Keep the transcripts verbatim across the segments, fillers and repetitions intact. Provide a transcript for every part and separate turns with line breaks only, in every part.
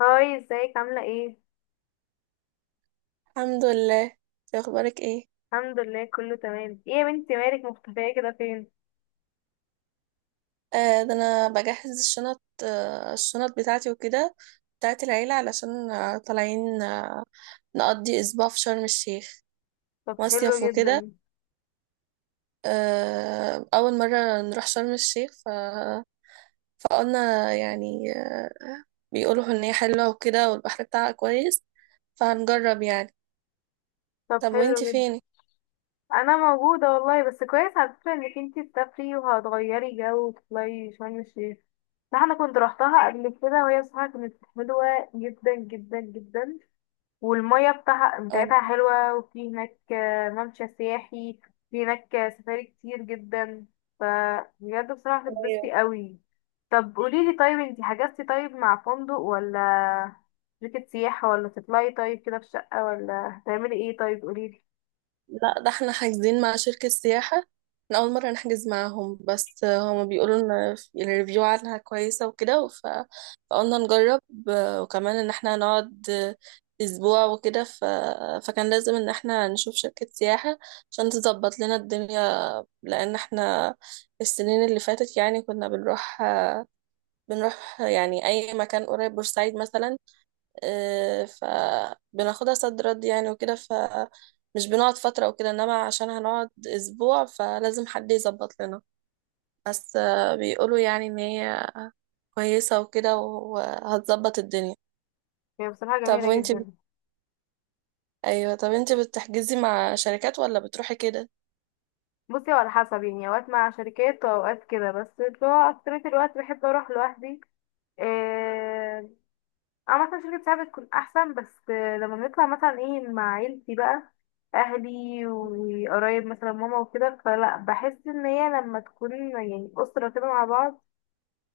هاي، ازيك عاملة ايه؟
الحمد لله، إنتي اخبارك ايه؟
الحمد لله، كله تمام. ايه يا بنتي، مالك مختفية كده فين؟
آه ده انا بجهز الشنط، آه الشنط بتاعتي وكده، بتاعت العيلة، علشان آه طالعين، آه نقضي اسبوع في شرم الشيخ،
طب، حلو
مصيف
جدا.
وكده. آه اول مرة نروح شرم الشيخ ف... فقلنا يعني آه بيقولوا ان هي حلوة وكده والبحر بتاعها كويس، فهنجرب يعني.
طب،
طب
حلو
وانتي
جدا.
فين؟
انا موجودة والله، بس كويس على فكرة انك انتي تسافري وهتغيري جو وتطلعي شرم الشيخ. ده انا كنت روحتها قبل كده، وهي بصراحة كانت حلوة جدا جدا جدا. والمية بتاعها بتاعتها
اه
حلوة، وفي هناك آه، ممشى سياحي. في هناك آه، سفاري كتير جدا. ف بجد، بصراحة هتتبسطي قوي. طب قوليلي، طيب انتي حجزتي؟ طيب مع فندق ولا شركة سياحة، ولا تطلعي طيب كده في شقة، ولا هتعملي ايه؟ طيب قوليلي.
لا، ده احنا حاجزين مع شركة سياحة. احنا أول مرة نحجز معاهم، بس هما بيقولوا إن الريفيو عنها كويسة وكده ف... فقلنا نجرب. وكمان إن احنا هنقعد أسبوع وكده، ف... فكان لازم إن احنا نشوف شركة سياحة عشان تظبط لنا الدنيا. لأن احنا السنين اللي فاتت يعني كنا بنروح بنروح يعني أي مكان قريب، بورسعيد مثلا. آه، فبناخدها صد رد يعني وكده، فمش بنقعد فترة وكده، انما عشان هنقعد اسبوع فلازم حد يظبط لنا. بس آه، بيقولوا يعني ان هي كويسة وكده وهتظبط الدنيا.
هي بصراحة
طب
جميلة
وانتي بت...
جدا.
ايوه، طب انتي بتحجزي مع شركات ولا بتروحي كده؟
بصي، هو على حسب يعني، اوقات مع شركات واوقات كده، بس اللي هو اكترية الوقت بحب اروح لوحدي. إيه. اه، مثلا شركة ساعة بتكون أحسن، بس لما بنطلع مثلا ايه مع عيلتي بقى أهلي وقرايب مثلا ماما وكده، فلا بحس إن هي لما تكون يعني أسرة كده مع بعض،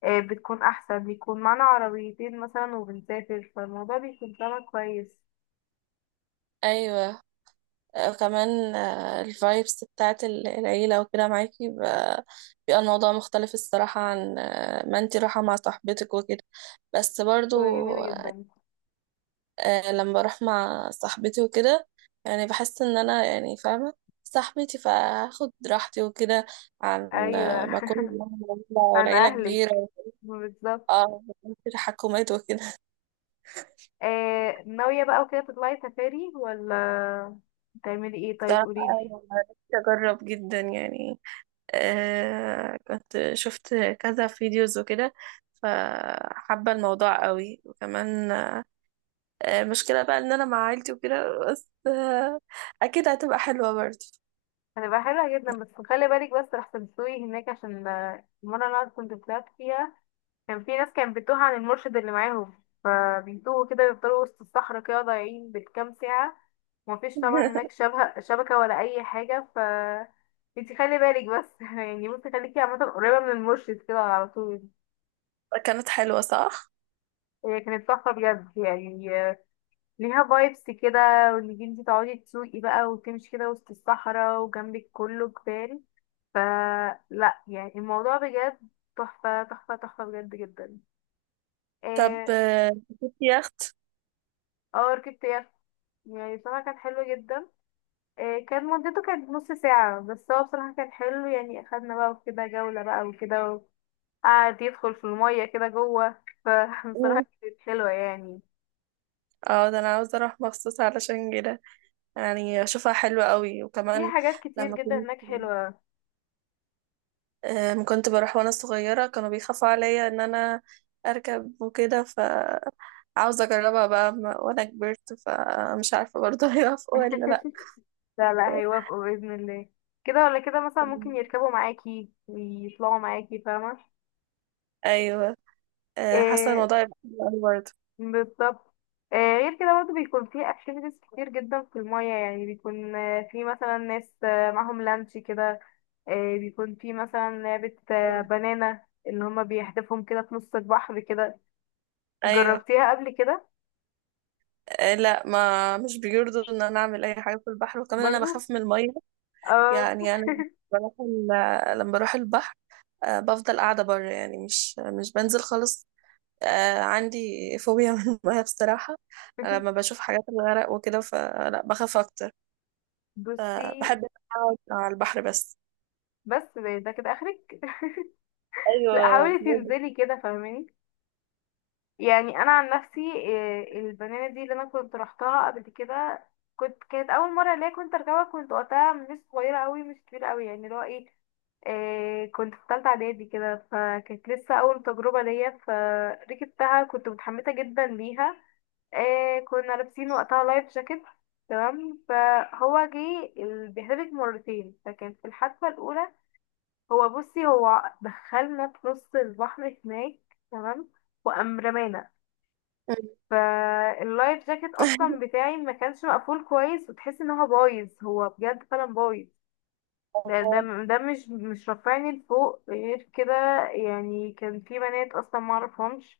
آه، بتكون أحسن، بيكون معانا عربيتين مثلا وبنسافر، فالموضوع بيكون طعمه كويس.
ايوه. آه، كمان الفايبس بتاعت ال- العيلة وكده معاكي بقى، بيبقى الموضوع مختلف الصراحة، عن آه، ما انتي رايحة مع صاحبتك وكده. بس برضو
بتبقى جميلة جدا.
آه، لما بروح مع صاحبتي وكده يعني بحس ان انا يعني فاهمة صاحبتي فاخد راحتي وكده، عن
أيوة.
آه، ما اكون
عن
والعيلة كبيرة.
أهلك. بالظبط.
اه، في تحكمات وكده
آه، ناوية بقى وكده تطلعي سفاري، ولا تعملي ايه؟ طيب
بصراحة
قوليلي.
أنا نفسي أجرب جدا يعني. آه كنت شفت كذا فيديوز وكده، فحابة الموضوع قوي. وكمان آه مشكلة بقى إن أنا مع عيلتي وكده، بس آه أكيد هتبقى حلوة برضه.
هتبقى حلوة جدا، بس خلي بالك، بس رح تنسوي هناك عشان آه، المرة اللي أنا كنت طلعت فيها كان في ناس كانت بتوه عن المرشد اللي معاهم، فبيتوه كده بيفضلوا وسط الصحراء كده ضايعين بالكام ساعة، ومفيش طبعا هناك شبكة شبكة ولا أي حاجة. ف انتي خلي بالك بس يعني، بصي خليكي عامة قريبة من المرشد كده على طول.
كانت حلوة صح؟
هي كانت تحفة بجد يعني، آه، ليها فايبس كده، وانك انتي تقعدي تسوقي بقى وتمشي كده وسط الصحراء وجنبك كله جبال، فلا يعني الموضوع بجد تحفة تحفة تحفة، بجد جدا.
طب
اه.
آه، كنت يخت؟
آه، ركبت يخت، يعني بصراحة كان حلو جدا. آه، كان مدته كانت نص ساعة، بس هو بصراحة كان حلو، يعني أخدنا بقى وكده جولة بقى وكده، وقعد يدخل في المية كده جوه، فبصراحة
مم.
كانت حلوة يعني.
اه، ده انا عاوزة اروح مخصوص علشان كده. يعني اشوفها حلوة قوي.
في
وكمان
حاجات كتير
لما
جدا
كنت
هناك حلوة.
أم، كنت بروح وانا صغيرة كانوا بيخافوا عليا ان انا اركب وكده، ف عاوزة اجربها بقى، م- وانا كبرت فمش عارفة برضه هيوافقوا ولا لا.
لا لا، هيوافقوا بإذن الله. كده ولا كده، مثلا ممكن يركبوا معاكي ويطلعوا معاكي، فاهمة؟
ايوه، أه، حاسة
آه،
الموضوع يبقى حلو أوي برضه.
بالظبط. آه غير كده برضه بيكون في اكتيفيتيز كتير جدا في المية، يعني بيكون آه، في مثلا ناس آه، معاهم لانش كده. آه، بيكون في مثلا لعبة آه، بنانا، اللي هما بيحدفهم كده في نص البحر كده.
ايوه.
جربتيها قبل كده؟
أه، لا، ما مش بيرضوا ان انا اعمل اي حاجة في البحر. وكمان انا
برضو.
بخاف من المية.
اه.
يعني انا بروح ال- لما بروح البحر أه، بفضل قاعدة بره، يعني مش مش بنزل خالص. آه عندي فوبيا من المية بصراحة. أنا لما بشوف حاجات الغرق وكده فلا بخاف أكتر،
بصي،
فبحب أقعد على البحر بس.
بس ده ده كده اخرك. لا،
أيوة
حاولي
بجد.
تنزلي كده فاهماني. يعني انا عن نفسي، إيه، البنانه دي اللي انا كنت رحتها قبل كده، كنت كانت اول مره ليا كنت اركبها، كنت وقتها مش صغيره قوي مش كبيره قوي، يعني اللي هو ايه، إيه، كنت في ثالثه اعدادي كده، فكانت لسه اول تجربه ليا، فركبتها كنت متحمسه جدا ليها. إيه، كنا لابسين وقتها لايف جاكيت. تمام. فهو جه ال- بيحتفل مرتين، فكان في الحادثه الاولى، هو بصي هو دخلنا في نص البحر هناك. تمام. وقام رمانا، فاللايف جاكيت اصلا بتاعي ما كانش مقفول كويس، وتحس ان هو بايظ، هو بجد فعلا بايظ. ده ده
آه،
ده مش مش رافعني لفوق غير كده. يعني كان في بنات اصلا ما اعرفهمش،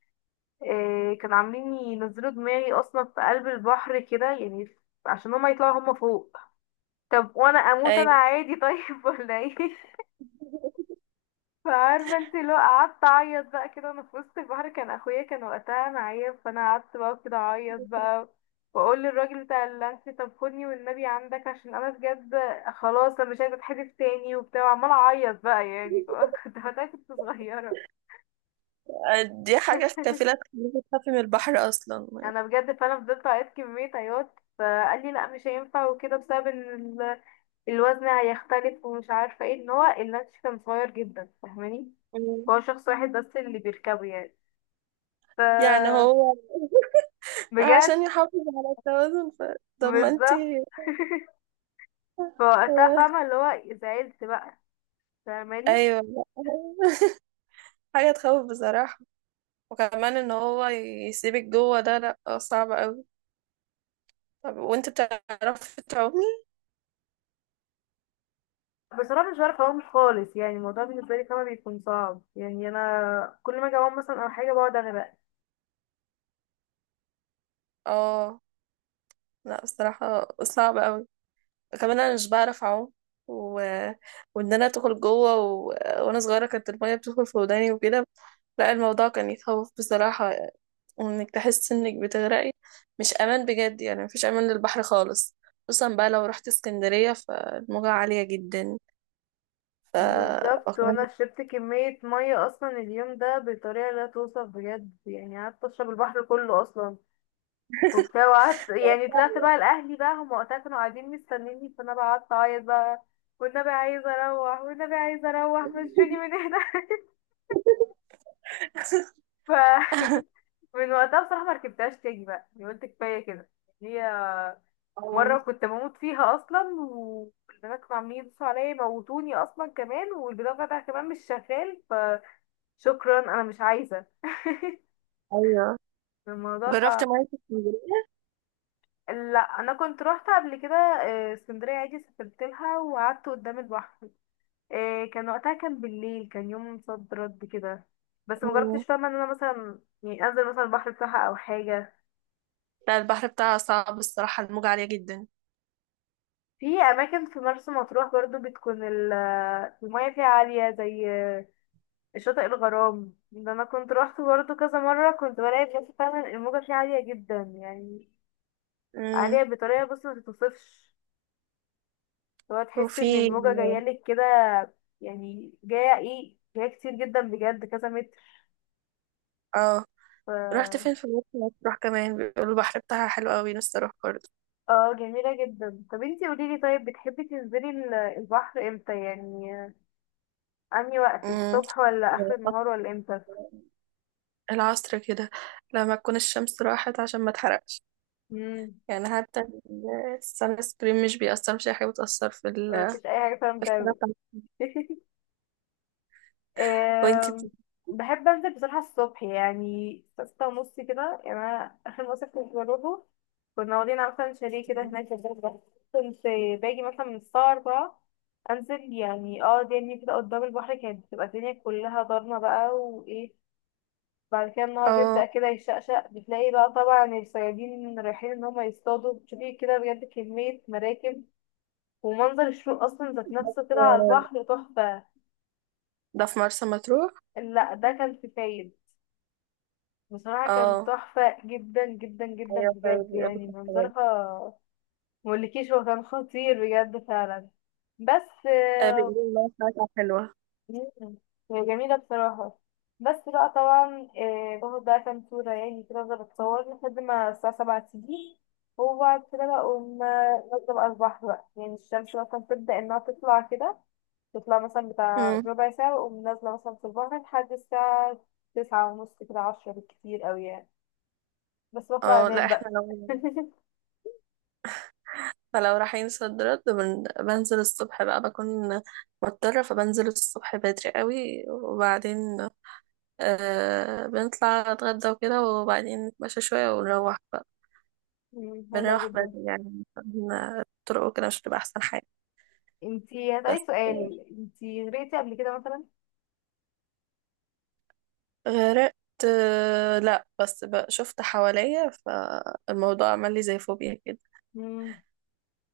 آه، كانوا عاملين ينزلوا دماغي اصلا في قلب البحر كده يعني، عشان هما يطلعوا هما فوق. طب وانا اموت انا
أيوة،
عادي طيب، ولا ايه؟ فعارفة، انت لو قعدت اعيط بقى كده وانا في وسط البحر، كان اخويا كان وقتها معايا، فانا قعدت بقى كده اعيط بقى، واقول للراجل بتاع اللانش: طب خدني والنبي عندك، عشان انا بجد خلاص، انا مش عايزه اتحدف تاني، وبتاع، وعماله اعيط بقى يعني. كنت وقتها كنت صغيره.
دي حاجة كفيلة تخليكي تخافي من البحر أصلا.
انا بجد، فانا فضلت اعيط كميه عياط، فقال لي لا مش هينفع وكده، بسبب ان ال- الوزن هيختلف، ومش عارفه ايه، ان هو اللانش كان صغير جدا فاهماني،
مم.
هو شخص واحد بس اللي بيركبه يعني. ف
يعني هو
بجد.
عشان يحافظ على التوازن ف... طب ما
بالظبط.
انتي.
فوقتها، فاهمة اللي هو، زعلت بقى، فاهماني.
أيوة. حاجة تخوف بصراحة. وكمان إن هو يسيبك جوه ده، لأ صعب أوي. طب وانت بتعرفي تعومي؟
بصراحة مش بعرف أقوم خالص، يعني الموضوع بالنسبة لي فاهمة بيكون صعب، يعني أنا كل ما أجي أقوم مثلا أو حاجة بقعد أغرق.
اه لا، بصراحة صعب قوي. كمان انا مش بعرف اعوم و... وان انا ادخل جوه و... وانا صغيرة كانت المية بتدخل في وداني وكده. لا الموضوع كان يخوف بصراحة، وانك تحس انك بتغرقي. مش امان بجد، يعني مفيش امان للبحر خالص. خصوصا بقى لو رحت اسكندرية فالموجة عالية جدا. ف
بالظبط.
وكمان-
وأنا شربت كمية مية أصلا اليوم ده بطريقة لا توصف، بجد يعني قعدت أشرب البحر كله أصلا، وبتاع، وقعدت يعني طلعت بقى لأهلي بقى، هم وقتها كانوا قاعدين مستنيني، فأنا بقى قعدت أعيط بقى: والنبي عايزة أروح، والنبي عايزة أروح مشوني من هنا. ف من وقتها بصراحة ما ركبتهاش تاني بقى، يعني قلت كفاية كده. هي مرة كنت بموت فيها أصلا، والبنات كانوا عاملين يدوسوا عليا يموتوني أصلا كمان، والبناء بتاعها كمان مش شغال، فشكرا أنا مش عايزة.
ايوه،
الموضوع
جربت
صعب.
مية اسكندرية؟
لا، انا كنت روحت قبل كده آه، اسكندريه عادي، سافرت لها وقعدت قدام البحر. آه، كان وقتها كان بالليل، كان يوم صد رد كده، بس مجربتش فاهمه ان انا مثلا يعني انزل مثلا البحر بتاعها او حاجه.
لا البحر بتاعها صعب الصراحة، الموجة عالية جدا.
في اماكن في مرسى مطروح برضو بتكون ال- المياه فيها عاليه، زي شاطئ الغرام، ده انا كنت روحت برضو كذا مره، كنت بلاقي بجد فعلا الموجه فيه عاليه جدا يعني،
مم.
عاليه بطريقه، بص، ما تتوصفش. هو تحس
وفي
ان الموجه جايه لك كده، يعني جايه ايه، جايه كتير جدا بجد، كذا متر.
اه،
ف
رحت فين؟ في مرسى مطروح كمان بيقولوا البحر بتاعها حلو قوي، نفسي اروح برضه.
اه، جميله جدا. طب انتي قوليلي، طيب بتحبي تنزلي ال- البحر امتى يعني؟ انهي وقت،
مم.
الصبح ولا اخر النهار ولا امتى؟
العصر كده لما تكون الشمس راحت عشان ما تحرقش.
مم.
يعني حتى السان سكرين مش بيأثر، مش أي حاجة بتأثر في ال-
مفيش اي حاجه فعلا
في الحرارة
بتعمل.
بتاعتك. وانتي
آم،
بت-
بحب انزل بصراحه الصبح، يعني ستة ونص كده. يعني انا اخر مصيف كنت بروحه كنا واخدين مثلا شاليه كده هناك في الغردقة. كنت باجي مثلا من الساعه أربعة، انزل يعني، اه دنيا كده قدام البحر، كانت بتبقى الدنيا كلها ضلمه بقى وايه، بعد كده النهار
اه،
بيبدأ كده يشقشق، بتلاقي بقى طبعا الصيادين رايحين ان هم يصطادوا، بتشوفي كده بجد كمية مراكب، ومنظر الشروق اصلا ذات نفسه كده على البحر تحفة.
ده في مرسى مطروح؟
لا، ده كان في فايد، بصراحة كان
اه.
تحفة جدا جدا جدا
ايوه، طيب
بجد،
بيقولوا
يعني
كده برضه.
منظرها مقولكيش، هو كان خطير بجد فعلا. بس
آه،
آه،
بيقولوا المياه بتاعتها حلوة.
مم، هي جميلة بصراحة. بس بقى طبعا آه، باخد بقى كام صورة يعني كده، افضل اتصور لحد ما الساعة سبعة تيجي، وبعد كده بقوم آه، نازلة بقى البحر بقى، يعني الشمس بقى كانت تبدأ انها تطلع كده، تطلع مثلا بتاع
مم.
ربع ساعة، وأقوم نازلة مثلا في البحر لحد الساعة تسعة ونص كده عشرة بالكتير أوي يعني، بس بطلع
اه لا،
أنام
احنا
بقى.
لو فلو رايحين صد رد بن- بنزل الصبح بقى، بكون مضطرة، فبنزل الصبح بدري قوي. وبعدين آه بنطلع نتغدى وكده، وبعدين نتمشى شوية ونروح بقى.
مم، حلوة
بنروح
جدا.
بدري يعني عشان الطرق وكده مش بتبقى أحسن حاجة.
انتي هسألك
بس
سؤال، انتي غرقتي قبل كده مثلا؟
غرقت، آه لا بس بقى شفت حواليا، فالموضوع عمل لي زي فوبيا كده.
مم.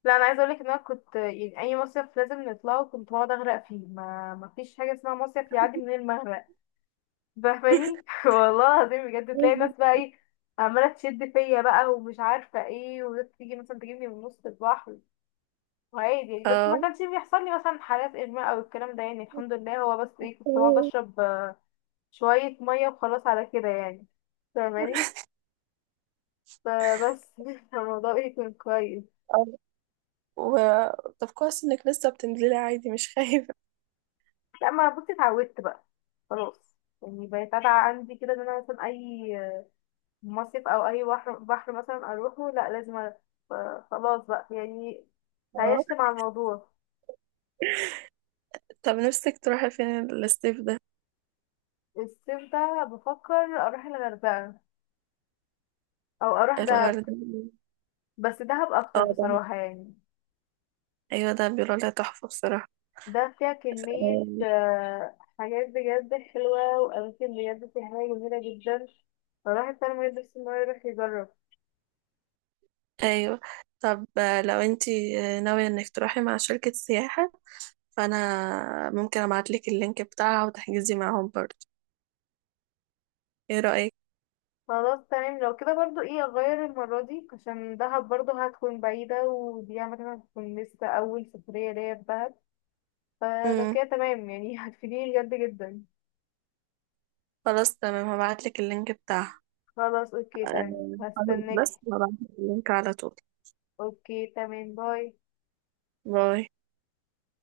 لا، أنا عايزة أقولك إن أنا كنت يعني أي مصيف لازم نطلعه كنت بقعد أغرق فيه، ما ما فيش حاجة اسمها مصيف يعدي من المغرق فاهماني؟ والله العظيم، بجد تلاقي ناس بقى إيه عمالة تشد فيا بقى ومش عارفة إيه، وتيجي مثلا تجيبني من نص البحر، وعادي يعني. بس
اه.
ما كانش بيحصل لي مثلا حالات اغماء او الكلام ده، يعني الحمد لله، هو بس ايه كنت بقعد اشرب آه، شويه ميه وخلاص على كده يعني، فاهماني، فبس الموضوع ايه كان كويس.
آه. و... طب كويس انك لسه بتنزلي عادي مش خايفة.
لما بصي اتعودت بقى، خلاص يعني بقيت عادة عندي كده ان انا مثلا اي مصيف او اي بحر بحر مثلا اروحه، لا لازم أروح. فخلاص بقى يعني تعايشت مع الموضوع.
طب نفسك تروحي فين الصيف ده؟
الصيف ده بفكر اروح الغردقه، او اروح دهب.
الغردقة.
بس دهب اكتر
اه ده،
بصراحه يعني.
ايوه، ده بيقولوا لها تحفة بصراحة.
ده فيها كمية
آم،
آه، حاجات بجد حلوة وأماكن بجد سياحية جميلة جدا، فالواحد فعلا ميقدرش إن هو يروح يجرب.
ايوه. طب آه، لو انتي آه، ناوية انك تروحي مع شركة سياحة، فانا ممكن ابعتلك اللينك بتاعها وتحجزي معاهم برضه، ايه رأيك؟
خلاص تمام، لو كده برضو ايه أغير المرة دي، عشان دهب برضو هتكون بعيدة، ودي عامة هتكون لسه أول سفرية ليا في دهب، فلو
امم،
كده تمام يعني هتفيديني بجد جدا.
خلاص تمام، هبعتلك اللينك بتاعها.
خلاص، اوكي تمام،
آه، خلاص،
هستناكي.
بس هبعتلك اللينك على طول.
اوكي تمام، باي.
باي.